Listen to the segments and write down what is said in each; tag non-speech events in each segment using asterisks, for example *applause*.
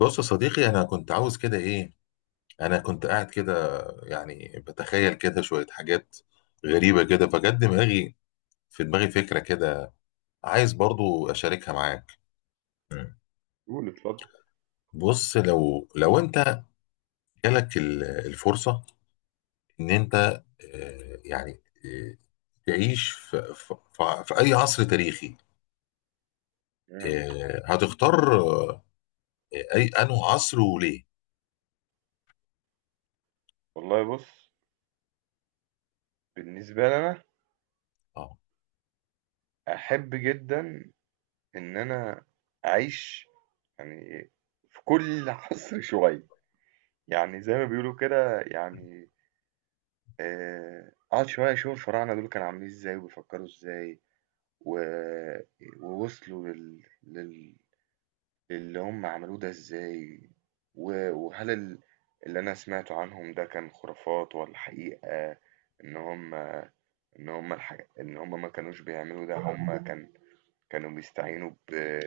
بص يا صديقي، انا كنت عاوز كده ايه، انا كنت قاعد كده، يعني بتخيل كده شوية حاجات غريبة كده فجت دماغي، في دماغي فكرة كده عايز برضو اشاركها معاك. مم. قول اتفضل. بص، لو انت جالك الفرصة ان انت يعني تعيش في اي عصر تاريخي، امم هتختار اي انه عصر وليه؟ والله بص، بالنسبة لي أنا اه، أحب جدا إن أنا أعيش يعني في كل *laughs* عصر شوية. يعني زي ما بيقولوا كده يعني، أقعد شوية أشوف الفراعنة دول كانوا عاملين إزاي وبيفكروا إزاي و... ووصلوا للي هم عملوه ده إزاي وهل اللي أنا سمعته عنهم ده كان خرافات ولا حقيقة. إن هم إن هم الحاجة إن هم ما كانوش بيعملوا ده، هم كانوا بيستعينوا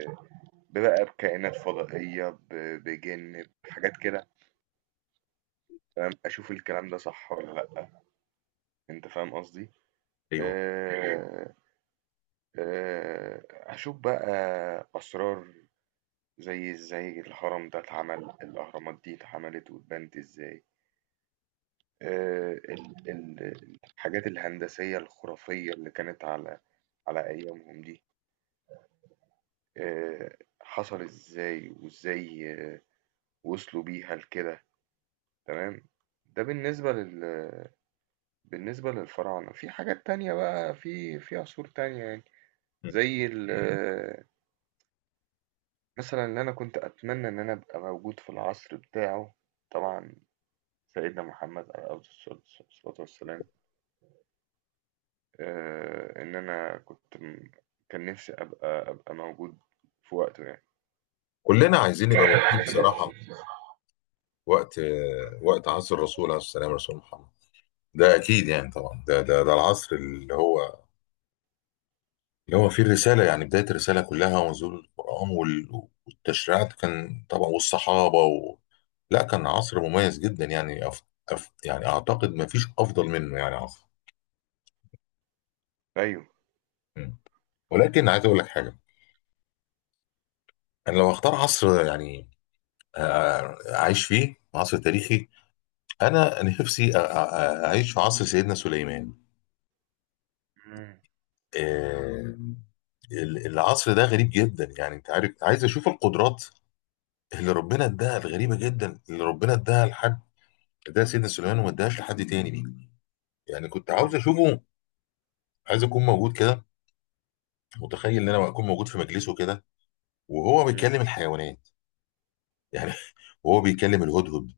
ببقى بكائنات فضائية، بجن بحاجات كده. فاهم، أشوف الكلام ده صح ولا لأ. أنت فاهم قصدي؟ ايوه. أه... أشوف بقى أسرار، زي إزاي الهرم ده اتعمل، الأهرامات دي اتعملت واتبنت إزاي. الحاجات الهندسية الخرافية اللي كانت على على أيامهم دي، حصل ازاي وازاي، وصلوا بيها لكده. تمام. ده بالنسبة بالنسبة للفراعنة. في حاجات تانية بقى في عصور تانية يعني. مم. زي ال آه، مثلا اللي أنا كنت أتمنى إن أنا أبقى موجود في العصر بتاعه، طبعا سيدنا محمد عليه أفضل الصلاة، الصلاة والسلام. إن أنا كان نفسي أبقى موجود في وقته يعني. كلنا عايزين نبقى موجودين بصراحة *laughs* وقت، وقت عصر الرسول عليه السلام، رسول محمد ده اكيد يعني طبعا، ده العصر اللي هو اللي هو فيه الرساله، يعني بدايه الرساله كلها ونزول القران والتشريعات كان طبعا، والصحابه و... لا كان عصر مميز جدا يعني يعني اعتقد ما فيش افضل منه يعني عصر. أيوه. م. ولكن عايز اقول لك حاجه، انا لو اختار عصر يعني اعيش فيه عصر تاريخي، انا نفسي اعيش في عصر سيدنا سليمان. مم. آه، العصر ده غريب جدا يعني انت عارف، عايز اشوف القدرات اللي ربنا اداها الغريبه جدا، اللي ربنا اداها لحد، اداها سيدنا سليمان وما اداهاش لحد تاني دي. يعني كنت عاوز مم. اشوفه، عايز اكون موجود كده، متخيل ان انا اكون موجود في مجلسه كده وهو مم. بيكلم الحيوانات يعني. *laughs* وهو بيكلم الهدهد،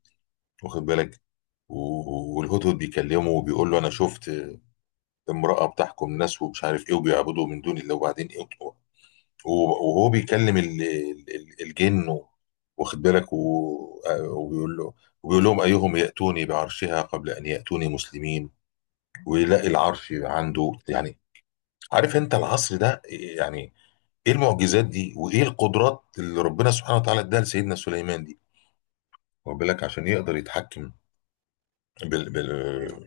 واخد بالك، والهدهد بيكلمه وبيقول له انا شفت امراه بتحكم ناس ومش عارف ايه وبيعبدوا من دون الله، وبعدين ايه، وهو بيكلم الجن واخد بالك، وبيقول له، وبيقول لهم أيهم يأتوني بعرشها قبل أن يأتوني مسلمين، ويلاقي العرش عنده يعني. عارف أنت العصر ده يعني إيه المعجزات دي وإيه القدرات اللي ربنا سبحانه وتعالى إداها لسيدنا سليمان دي، واخد بالك، عشان يقدر يتحكم بال أيوه.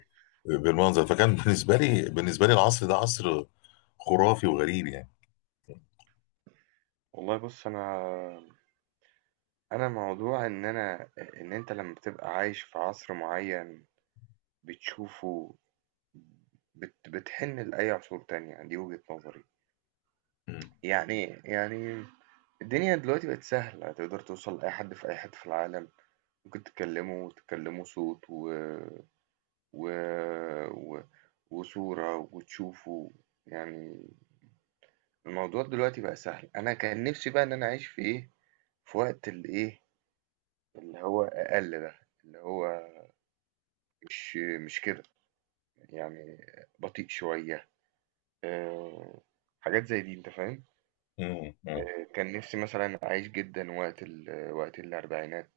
بالمنظر. فكان بالنسبة لي، بالنسبة لي العصر ده عصر خرافي وغريب يعني. والله بُص، أنا موضوع إن أنا أ إن أنت لمّا بتبقى عايش في عصر معيّن بتشوفه، بتحِن لأي عصور تانية، دي وجهة نظري. مم. يعني إيه؟ يعني الدنيا دلوقتي بقت سهلة، تقدر توصل لأي حد في أي حتّة في العالم، ممكن تكلّمه وتكلّمه صوت و و و وصورة وتشوفه، يعني الموضوع دلوقتي بقى سهل. أنا كان نِفْسي بقى إن أنا أعيش في في وقت اللي هو أقل ده، اللي هو مش مش كده يعني، بطيء شوية. أه، حاجات زي دي أنت فاهم. مم. مم. أه، كان نفسي مثلا أعيش جدا وقت وقت الأربعينات،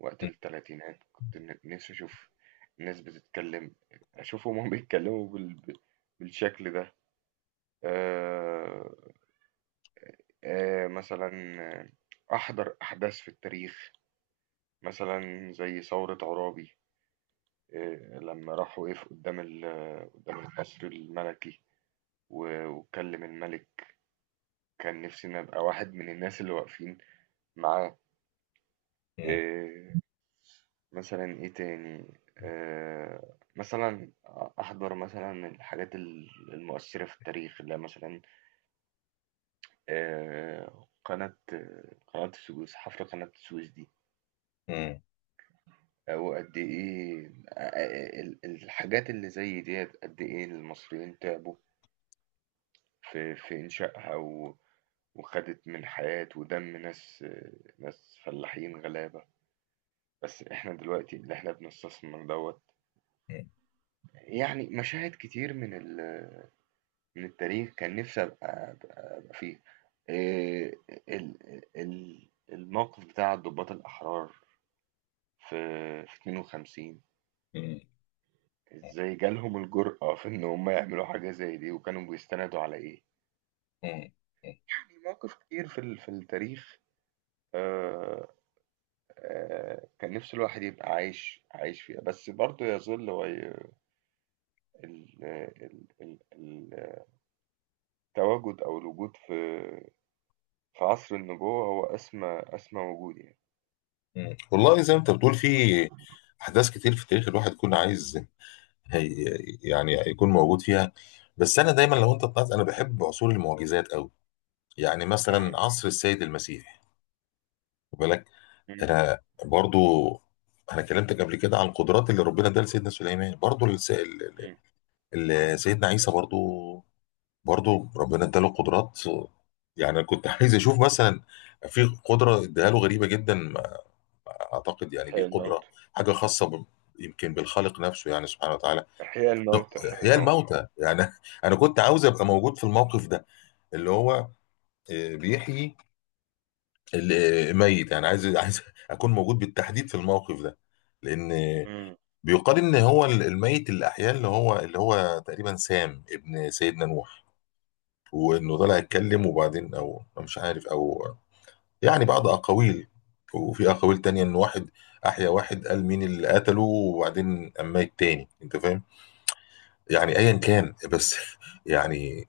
وقت التلاتينات. كنت نفسي أشوف الناس بتتكلم، أشوف هما بيتكلموا بالشكل ده. أه. أه مثلا، آه، أحضر أحداث في التاريخ، مثلا زي ثورة عرابي. إيه، لما راح وقف قدام قدام القصر الملكي و- واتكلم الملك، كان نفسي ان ابقى واحد من الناس اللي واقفين معاه. مم. إيه، مثلا ايه تاني، مثلا احضر مثلا الحاجات المؤثرة في التاريخ اللي هي مثلا، آه، قناة قناة السويس، حفر قناة السويس دي. مم. او قد ايه، الحاجات اللي زي ديت، قد ايه المصريين تعبوا في إنشائها، و... وخدت من حياة ودم ناس فلاحين غلابة. بس احنا دلوقتي اللي احنا بنستثمر دوت. يعني مشاهد كتير من ال... من التاريخ كان نفسي ابقى أبقى فيه. إيه، ال... ال... الموقف بتاع الضباط الأحرار في 52، مم. ازاي جالهم الجرأة في ان هم يعملوا حاجة زي دي، وكانوا بيستندوا على ايه. مم. يعني مواقف كتير في ال... في التاريخ، آه، كان نِفْسه الواحد يبقى عايش فيها، بس برضه يظل وي ال ال ال ال التواجد أو الوجود في عصر النبوة هو أسمى وجود يعني. والله زي ما انت بتقول في احداث كتير في التاريخ الواحد يكون عايز، هي يعني يكون موجود فيها. بس انا دايما لو انت طلعت انا بحب عصور المعجزات قوي، يعني مثلا إمم، عصر السيد المسيح، خد بالك. إمم، انا برضو، انا كلمتك قبل كده عن القدرات اللي ربنا اداها لسيدنا سليمان، برضو إمم. سيدنا عيسى برضو، برضو ربنا اداله قدرات، يعني انا كنت *laughs* عايز اشوف مثلا في قدره اداها له غريبه جدا، اعتقد يعني إحياء دي قدره الموتى، حاجه خاصه ب... يمكن بالخالق نفسه يعني سبحانه وتعالى. إحياء الموتى، إحياء احياء الموتى. الموتى يعني. *laughs* انا كنت عاوز ابقى موجود في الموقف ده اللي هو بيحيي الميت يعني، عايز، عايز *laughs* اكون موجود بالتحديد في الموقف ده، لان إمم، بيقال ان هو الميت اللي احياه اللي هو، اللي هو تقريبا سام ابن سيدنا نوح، وانه طلع يتكلم وبعدين او أو مش عارف او، يعني بعض أقاويل. وفي أقاويل تانية إن واحد أحيا واحد قال مين اللي قتله وبعدين قام ميت تاني، أنت فاهم؟ يعني أيا كان بس *laughs* يعني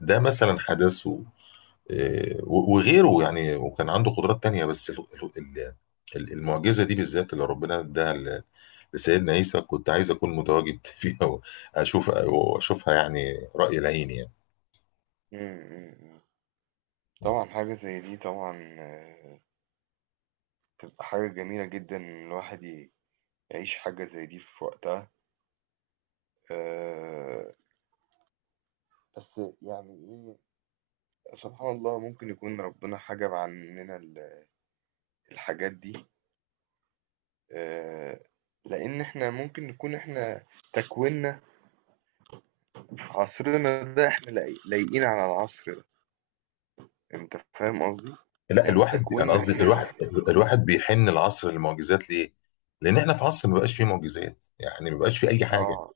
ده مثلا حدث وغيره يعني، وكان عنده قدرات تانية بس المعجزة دي بالذات اللي ربنا اداها لسيدنا عيسى كنت عايز أكون متواجد *laughs* فيها، وأشوف، وأشوفها يعني رأي العين يعني. إمم، إمم، إمم. طبعًا حاجة زي دي طبعًا بتبقى حاجة جميلة جدًا إن الواحد يعيش حاجة زي دي في وقتها. آآ بس يعني إيه، سبحان الله ممكن يكون ربنا حجَب عننا ال الحاجات دي. آه، لأن إحنا ممكن نكون إحنا تكويننا في عصرنا ده، إحنا لايقين على العصر ده. أنت فاهم قصدي؟ لا يعني الواحد، انا تكويننا قصدي إحنا. الواحد، الواحد بيحن العصر للمعجزات ليه؟ لان احنا في عصر ما بقاش فيه م. معجزات، يعني ما بقاش فيه اي حاجه، آه،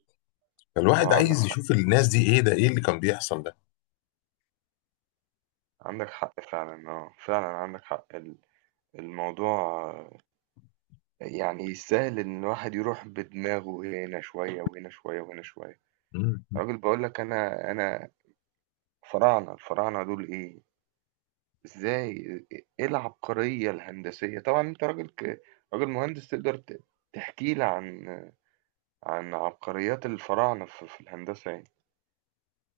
فالواحد آه عندك عايز حق، يشوف الناس دي ايه ده، ايه اللي كان بيحصل ده. عندك حق فعلا، آه فعلا عندك حق. الموضوع، آه، يعني يستاهل إن الواحد يروح بدماغه هنا شوية وهنا شوية وهنا شوية. مم. راجل بقول لك أنا الفراعنة دول إيه؟ ازاي، ايه العبقرية الهندسية؟ طبعا انت راجل راجل مهندس، تقدر تحكي لي عن عبقريات الفراعنة في, في الهندسة يعني.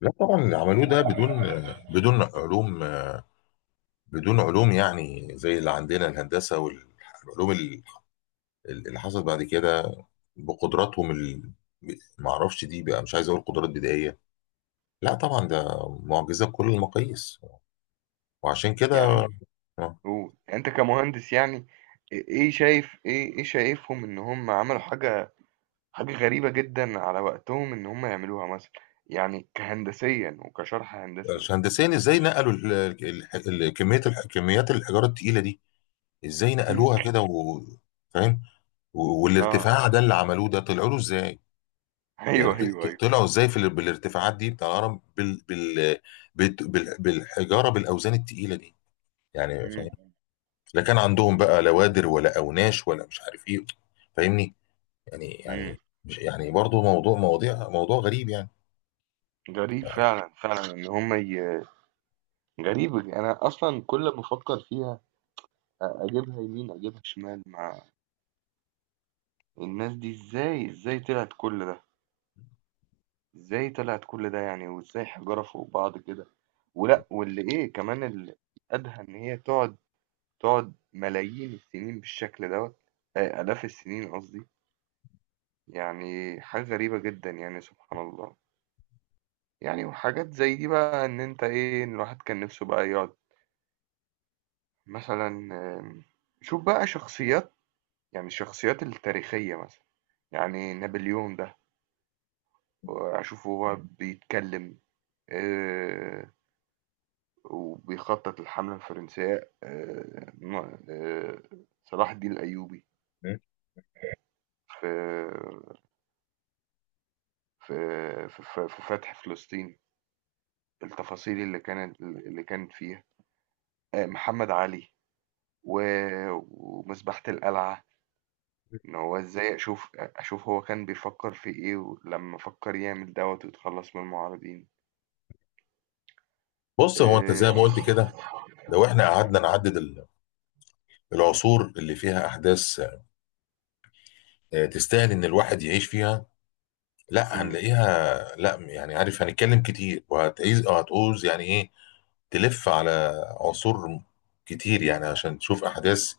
لا طبعا اللي عملوه ده بدون، بدون علوم، بدون علوم يعني زي اللي عندنا الهندسه والعلوم اللي حصلت بعد كده بقدراتهم ال... ما اعرفش دي بقى، مش عايز اقول قدرات بدائيه، لا طبعا ده معجزه بكل المقاييس، وعشان يعني كده انت آه. قول. يعني انت كمهندس يعني، ايه شايف، ايه شايفهم ان هم عملوا حاجة غريبة جدا على وقتهم ان هم يعملوها مثلا، يعني كهندسيا وكشرح هندسي. هندسيا ازاي نقلوا ال- كميه كميات الحجاره التقيله دي، ازاي مم. نقلوها كده و... فاهم، اه والارتفاع ده اللي عملوه ده طلعوا له ازاي؟ *laughs* يعني ايوه ايوه ايوه. طلعوا ازاي في بالارتفاعات دي بتاع الهرم بالحجاره بالاوزان التقيله دي يعني فاهم، مم. لا كان عندهم بقى لا وادر ولا اوناش ولا مش عارف ايه، فاهمني، يعني مم. يعني مش يعني برضه موضوع موضوع غريب يعني. غريب فعلا، فعلا ان هم، غريبة دي. أنا أصلا كل ما أفكر فيها أجيبها يمين أجيبها شمال. مع الناس دي إزاي، إزاي طلعت كل ده، إزاي طلعت كل ده يعني، وإزاي حجارة فوق بعض كده؟ ولا واللي إيه كمان الأدهى إن هي تقعد ملايين السنين بالشكل دوت، آلاف السنين قصدي. يعني حاجة غريبة جدا يعني سبحان الله. يعني وحاجات زي دي بقى إن أنت إيه، إن الواحد كان نفسه بقى يقعد مثلا، آم، شوف بقى شخصيات، يعني الشخصيات التاريخية مثلا، يعني نابليون ده أشوفه هو بيتكلم، آه، وبيخطط الحملة الفرنسية. صلاح الدين الأيوبي م? في في في فتح فلسطين، التفاصيل اللي كانت فيها. محمد علي و- ومذبحة القلعة، إن هو إزاي أشوف هو كان بيفكر في إيه لما فكر يعمل دوت ويتخلص من المعارضين. بص هو انت آه، زي ما قلت كده، لو احنا إمم، قعدنا نعدد العصور اللي فيها احداث تستاهل ان الواحد يعيش فيها، لا إمم، هنلاقيها، لا يعني عارف هنتكلم كتير، وهتعيز أو هتعوز يعني ايه تلف على عصور كتير يعني عشان تشوف احداث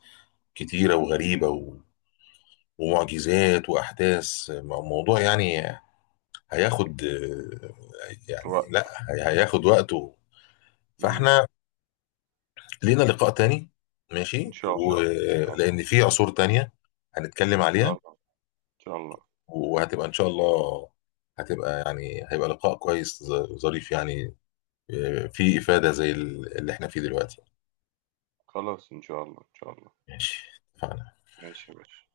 كتيره وغريبه و... ومعجزات واحداث موضوع يعني هياخد، يعني لا وقت، هياخد وقته. إمم، فاحنا لينا لقاء تاني إن ماشي، شاء الله، إن شاء الله، ولان في عصور تانية هنتكلم إن شاء عليها، الله، إن شاء الله، وهتبقى ان شاء الله، هتبقى يعني هيبقى لقاء كويس ظريف يعني، فيه افاده زي اللي احنا فيه دلوقتي. خلاص إن شاء الله، إن شاء الله، ماشي، اتفقنا. ماشي يا باشا.